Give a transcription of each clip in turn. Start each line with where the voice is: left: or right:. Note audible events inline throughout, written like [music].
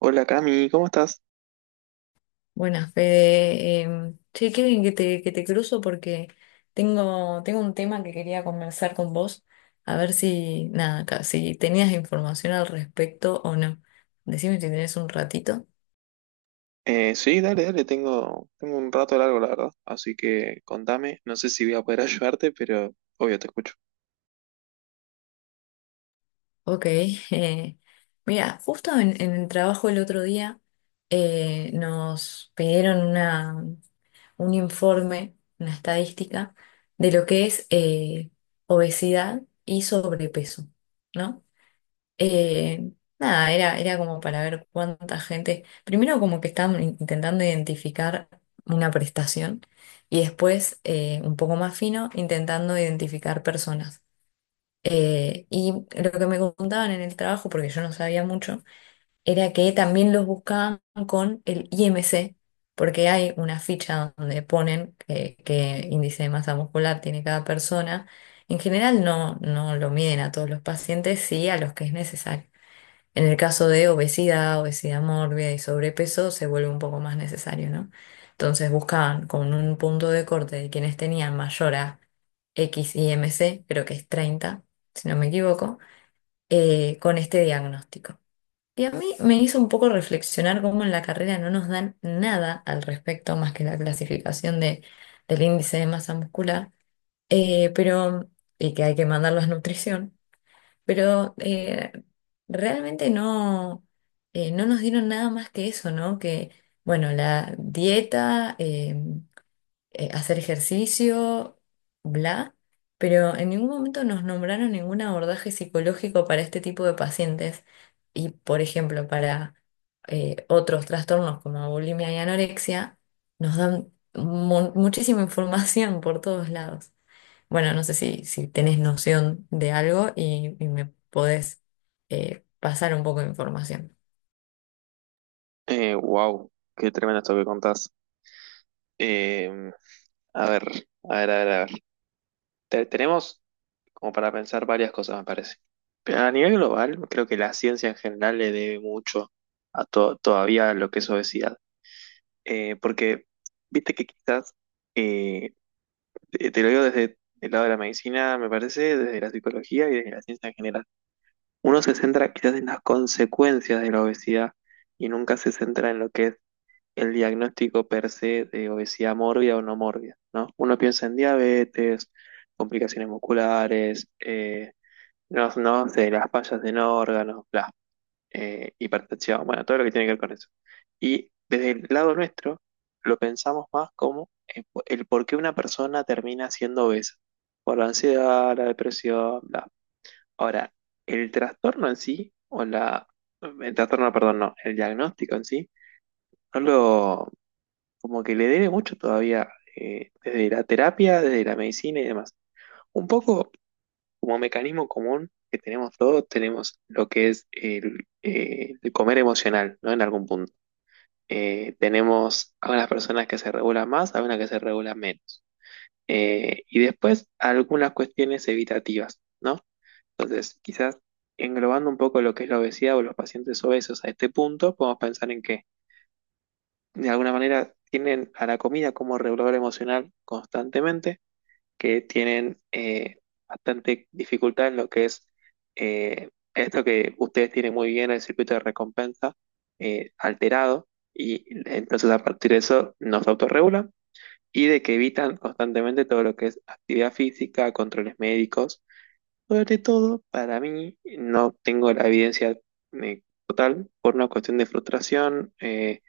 right: Hola Cami, ¿cómo estás?
left: Buenas, Fede. Qué bien que que te cruzo porque tengo un tema que quería conversar con vos, a ver nada, si tenías información al respecto o no. Decime si tenés un ratito.
right: Sí, dale, dale, tengo un rato largo, la verdad. Así que contame, no sé si voy a poder [laughs] ayudarte, pero obvio te escucho.
left: Ok. [laughs] eh, mira, justo en el trabajo el otro día, nos pidieron un informe, una estadística de lo que es obesidad y sobrepeso, ¿no? Eh, nada, era como para ver cuánta gente. Primero, como que estaban intentando identificar una prestación y después, un poco más fino, intentando identificar personas. Y lo que me contaban en el trabajo, porque yo no sabía mucho, era que también los buscaban con el IMC, porque hay una ficha donde ponen qué índice de masa muscular tiene cada persona. En general no lo miden a todos los pacientes, sí a los que es necesario. En el caso de obesidad, obesidad mórbida y sobrepeso, se vuelve un poco más necesario, ¿no? Entonces buscaban con un punto de corte de quienes tenían mayor a XIMC, creo que es 30, si no me equivoco, con este diagnóstico. Y a mí me hizo un poco reflexionar cómo en la carrera no nos dan nada al respecto más que la clasificación del índice de masa muscular, eh, pero, y que hay que mandarlos a nutrición. Pero realmente no nos dieron nada más que eso, ¿no? Que, bueno, la dieta, hacer ejercicio, bla, pero en ningún momento nos nombraron ningún abordaje psicológico para este tipo de pacientes y, por ejemplo, para otros trastornos como bulimia y anorexia, nos dan muchísima [laughs] información por todos lados. Bueno, no sé si tenés noción de algo y me podés pasar un poco de información.
right: Wow, qué tremendo esto que contás. Eh, a ver, a ver. Tenemos como para pensar varias cosas, me parece. Pero a nivel global, creo que la ciencia en general le debe mucho a todavía lo que es obesidad. Porque, viste que quizás eh, te lo digo desde el lado de la medicina, me parece, desde la psicología y desde la ciencia en general. Uno se centra quizás en las consecuencias de la obesidad y nunca se centra en lo que es el diagnóstico per se de obesidad mórbida o no mórbida, ¿no? Uno piensa en diabetes, complicaciones musculares, no, no sé, las fallas en órganos, bla y hipertensión, bueno, todo lo que tiene que ver con eso. Y desde el lado nuestro, lo pensamos más como el por qué una persona termina siendo obesa, por la ansiedad, la depresión, bla. Ahora, el trastorno en sí, o la, el trastorno, perdón, no, el diagnóstico en sí, no lo, como que le debe mucho todavía, desde la terapia, desde la medicina y demás. Un poco como mecanismo común que tenemos todos, tenemos lo que es el comer emocional, ¿no? En algún punto. Tenemos algunas personas que se regulan más, algunas que se regulan menos. Y después algunas cuestiones evitativas, ¿no? Entonces, quizás englobando un poco lo que es la obesidad o los pacientes obesos a este punto, podemos pensar en que de alguna manera tienen a la comida como regulador emocional constantemente, que tienen bastante dificultad en lo que es esto que ustedes tienen muy bien, el circuito de recompensa alterado, y entonces a partir de eso nos autorregulan, y de que evitan constantemente todo lo que es actividad física, controles médicos, sobre todo, para mí, no tengo la evidencia total, por una cuestión de frustración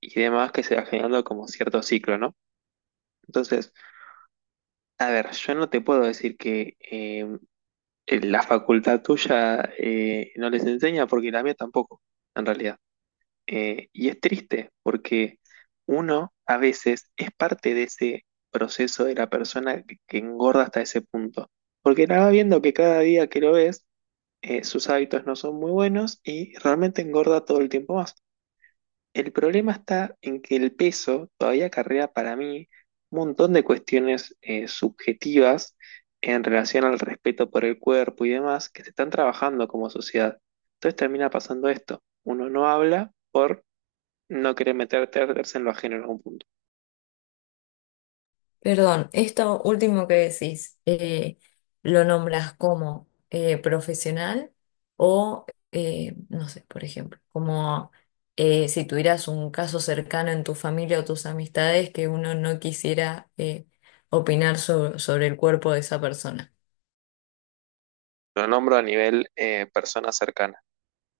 right: y demás, que se va generando como cierto ciclo, ¿no? Entonces, a ver, yo no te puedo decir que la facultad tuya no les enseña, porque la mía tampoco, en realidad. Y es triste porque uno a veces es parte de ese proceso de la persona que engorda hasta ese punto. Porque la va viendo que cada día que lo ves, sus hábitos no son muy buenos y realmente engorda todo el tiempo más. El problema está en que el peso todavía acarrea, para mí, un montón de cuestiones subjetivas en relación al respeto por el cuerpo y demás, que se están trabajando como sociedad. Entonces termina pasando esto. Uno no habla por no querer meterse en lo ajeno en algún punto.
left: Perdón, esto último que decís, ¿lo nombras como profesional o, no sé, por ejemplo, como si tuvieras un caso cercano en tu familia o tus amistades que uno no quisiera opinar sobre el cuerpo de esa persona?
right: Lo nombro a nivel persona cercana.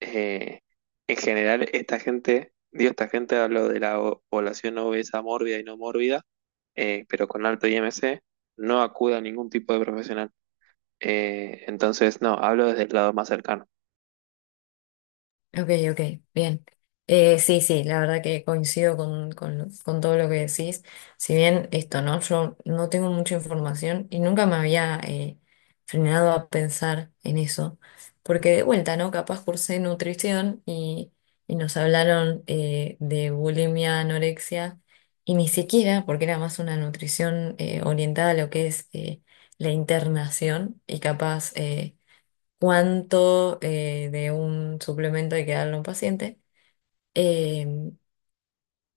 right: eh, en general, esta gente, digo, esta gente, hablo de la población obesa mórbida y no mórbida, pero con alto IMC, no acude a ningún tipo de profesional. Entonces, no, hablo desde el lado más cercano.
left: Ok, ok, bien. Sí, sí, la verdad que coincido con todo lo que decís. Si bien esto, ¿no? Yo no tengo mucha información y nunca me había frenado a pensar en eso. Porque de vuelta, ¿no? Capaz cursé nutrición y nos hablaron de bulimia, anorexia y ni siquiera, porque era más una nutrición orientada a lo que es la internación y capaz cuánto de un suplemento hay que darle a un paciente. Em,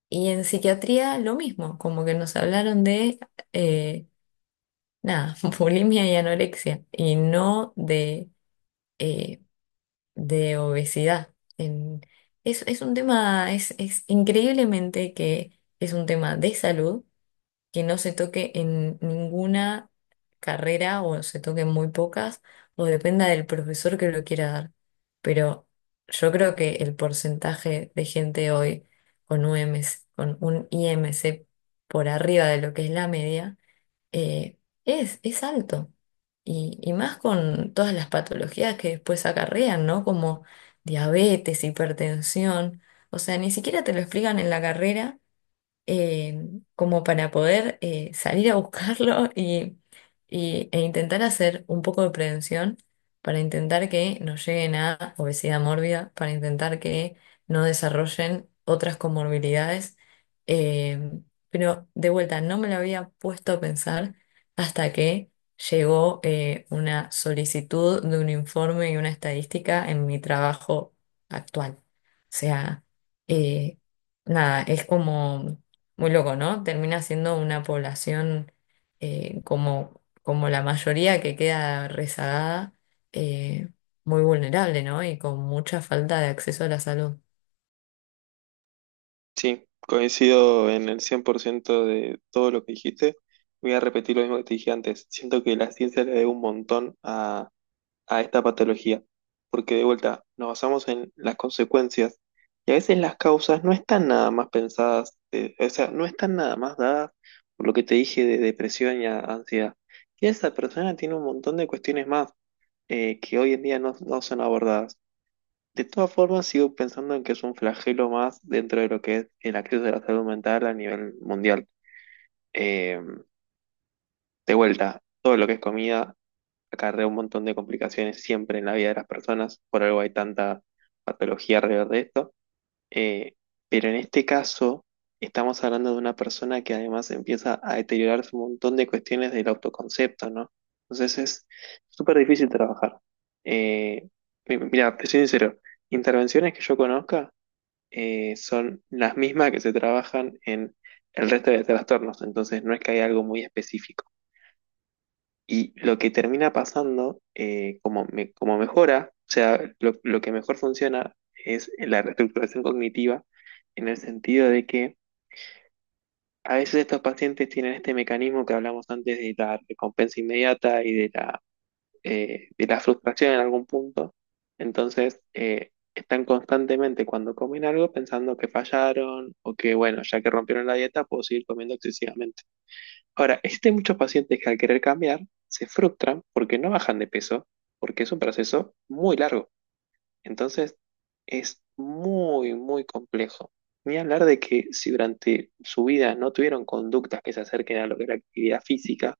left: y en psiquiatría lo mismo, como que nos hablaron eh, nada, [laughs] bulimia y anorexia, y no eh, de obesidad. Es un tema, es increíblemente que es un tema de salud que no se toque en ninguna carrera o se toque en muy pocas, o dependa del profesor que lo quiera dar. Pero yo creo que el porcentaje de gente hoy con UMC, con un IMC por arriba de lo que es la media, eh, es alto. Y más con todas las patologías que después acarrean, ¿no? Como diabetes, hipertensión. O sea, ni siquiera te lo explican en la carrera eh, como para poder salir a buscarlo [laughs] e intentar hacer un poco de prevención para intentar que no lleguen a obesidad mórbida, para intentar que no desarrollen otras comorbilidades. Eh, pero de vuelta, no me lo había puesto a pensar hasta que llegó una solicitud de un informe y una estadística en mi trabajo actual. O sea, eh, nada, es como muy loco, ¿no? Termina siendo una población como la mayoría que queda rezagada, eh, muy vulnerable, ¿no? Y con mucha falta de acceso a la salud.
right: Sí, coincido en el 100% de todo lo que dijiste. Voy a repetir lo mismo que te dije antes. Siento que la ciencia le debe un montón a esta patología, porque de vuelta nos basamos en las consecuencias, y a veces las causas no están nada más pensadas, o sea, no están nada más dadas por lo que te dije de depresión y ansiedad. Y esa persona tiene un montón de cuestiones más que hoy en día no, no son abordadas. De todas formas, sigo pensando en que es un flagelo más dentro de lo que es el acceso a la salud mental a nivel mundial. Eh, de vuelta, todo lo que es comida acarrea un montón de complicaciones siempre en la vida de las personas, por algo hay tanta patología alrededor de esto. Eh, pero en este caso, estamos hablando de una persona que además empieza a deteriorarse un montón de cuestiones del autoconcepto, ¿no? Entonces es súper difícil trabajar. Eh, Mira, te soy sincero, intervenciones que yo conozca son las mismas que se trabajan en el resto de trastornos, entonces no es que haya algo muy específico. Y lo que termina pasando, como mejora, o sea, lo que mejor funciona es la reestructuración cognitiva, en el sentido de que a veces estos pacientes tienen este mecanismo que hablamos antes, de la recompensa inmediata y de la frustración en algún punto. Entonces, están constantemente cuando comen algo pensando que fallaron, o que, bueno, ya que rompieron la dieta, puedo seguir comiendo excesivamente. Ahora, existen muchos pacientes que al querer cambiar se frustran porque no bajan de peso, porque es un proceso muy largo. Entonces, es muy, muy complejo. Ni hablar de que si durante su vida no tuvieron conductas que se acerquen a lo que es la actividad física,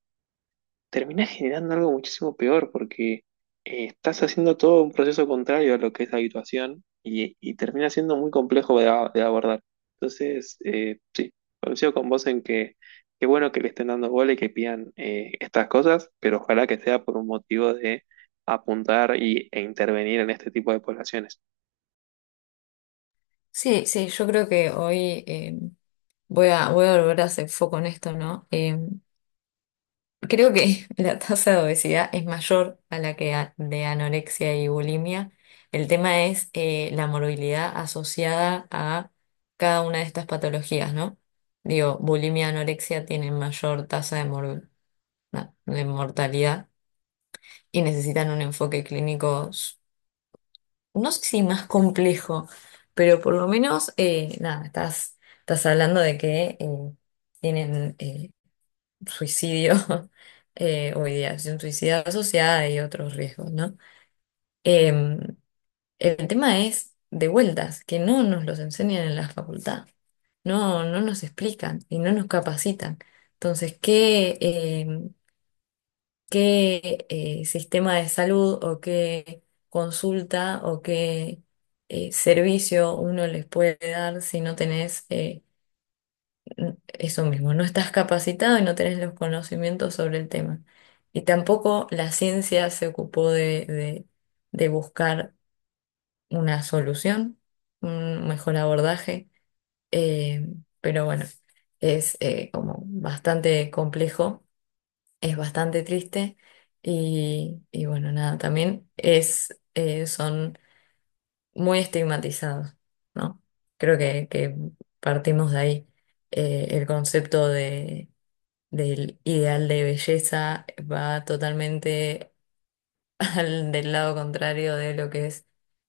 right: terminás generando algo muchísimo peor, porque estás haciendo todo un proceso contrario a lo que es la habituación, y termina siendo muy complejo de abordar. Entonces, sí, coincido con vos en que qué bueno que le estén dando bola y que pidan estas cosas, pero ojalá que sea por un motivo de apuntar y, e intervenir en este tipo de poblaciones.
left: Sí, sí, yo creo que hoy voy a volver a hacer foco en esto, ¿no? Creo que [laughs] la tasa de obesidad es mayor a la que de anorexia y bulimia. El tema es la morbilidad asociada a cada una de estas patologías, ¿no? Digo, bulimia y anorexia tienen mayor tasa de mortalidad y necesitan un enfoque clínico, no sé si más complejo, pero por lo menos, nada, estás hablando de que tienen suicidio [laughs] o ideación suicida asociada y otros riesgos, ¿no? Em, el tema es de vueltas, que no nos los enseñan en la facultad, no nos explican y no nos capacitan. Entonces, ¿qué sistema de salud o qué consulta o qué servicio uno les puede dar si no tenés eso mismo, no estás capacitado y no tenés los conocimientos sobre el tema. Y tampoco la ciencia se ocupó de buscar una solución, un mejor abordaje, eh, pero bueno, es como bastante complejo, es bastante triste y bueno, nada, también son muy estigmatizados, ¿no? Creo que partimos de ahí, el concepto de del ideal de belleza, va totalmente [laughs] del lado contrario de lo que es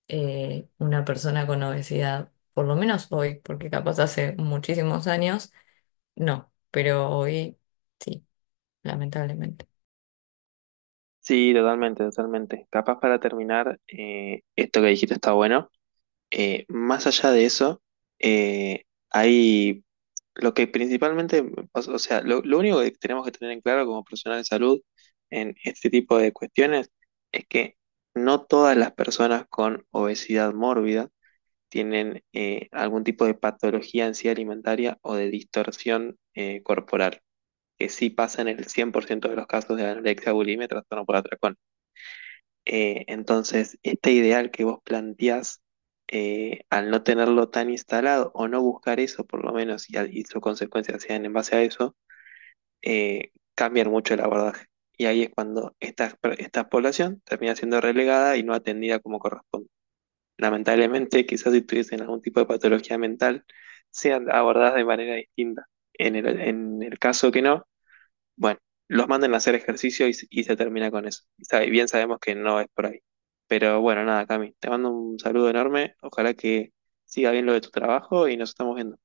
left: una persona con obesidad, por lo menos hoy, porque capaz hace muchísimos años, no, pero hoy sí, lamentablemente.
right: Sí, totalmente, totalmente. Capaz para terminar, esto que dijiste está bueno. Más allá de eso, eh, hay lo que principalmente, o sea, lo único que tenemos que tener en claro como profesional de salud en este tipo de cuestiones es que no todas las personas con obesidad mórbida tienen algún tipo de patología en sí alimentaria o de distorsión corporal, que sí pasa en el 100% de los casos de anorexia, bulimia, trastorno por atracón. Entonces, este ideal que vos planteás, al no tenerlo tan instalado o no buscar eso, por lo menos, y, y sus consecuencias sean en base a eso, cambian mucho el abordaje. Y ahí es cuando esta población termina siendo relegada y no atendida como corresponde. Lamentablemente, quizás si tuviesen algún tipo de patología mental, sean abordadas de manera distinta. En el caso que no, bueno, los mandan a hacer ejercicio, y se termina con eso. Y bien sabemos que no es por ahí. Pero bueno, nada, Cami, te mando un saludo enorme. Ojalá que siga bien lo de tu trabajo y nos estamos viendo.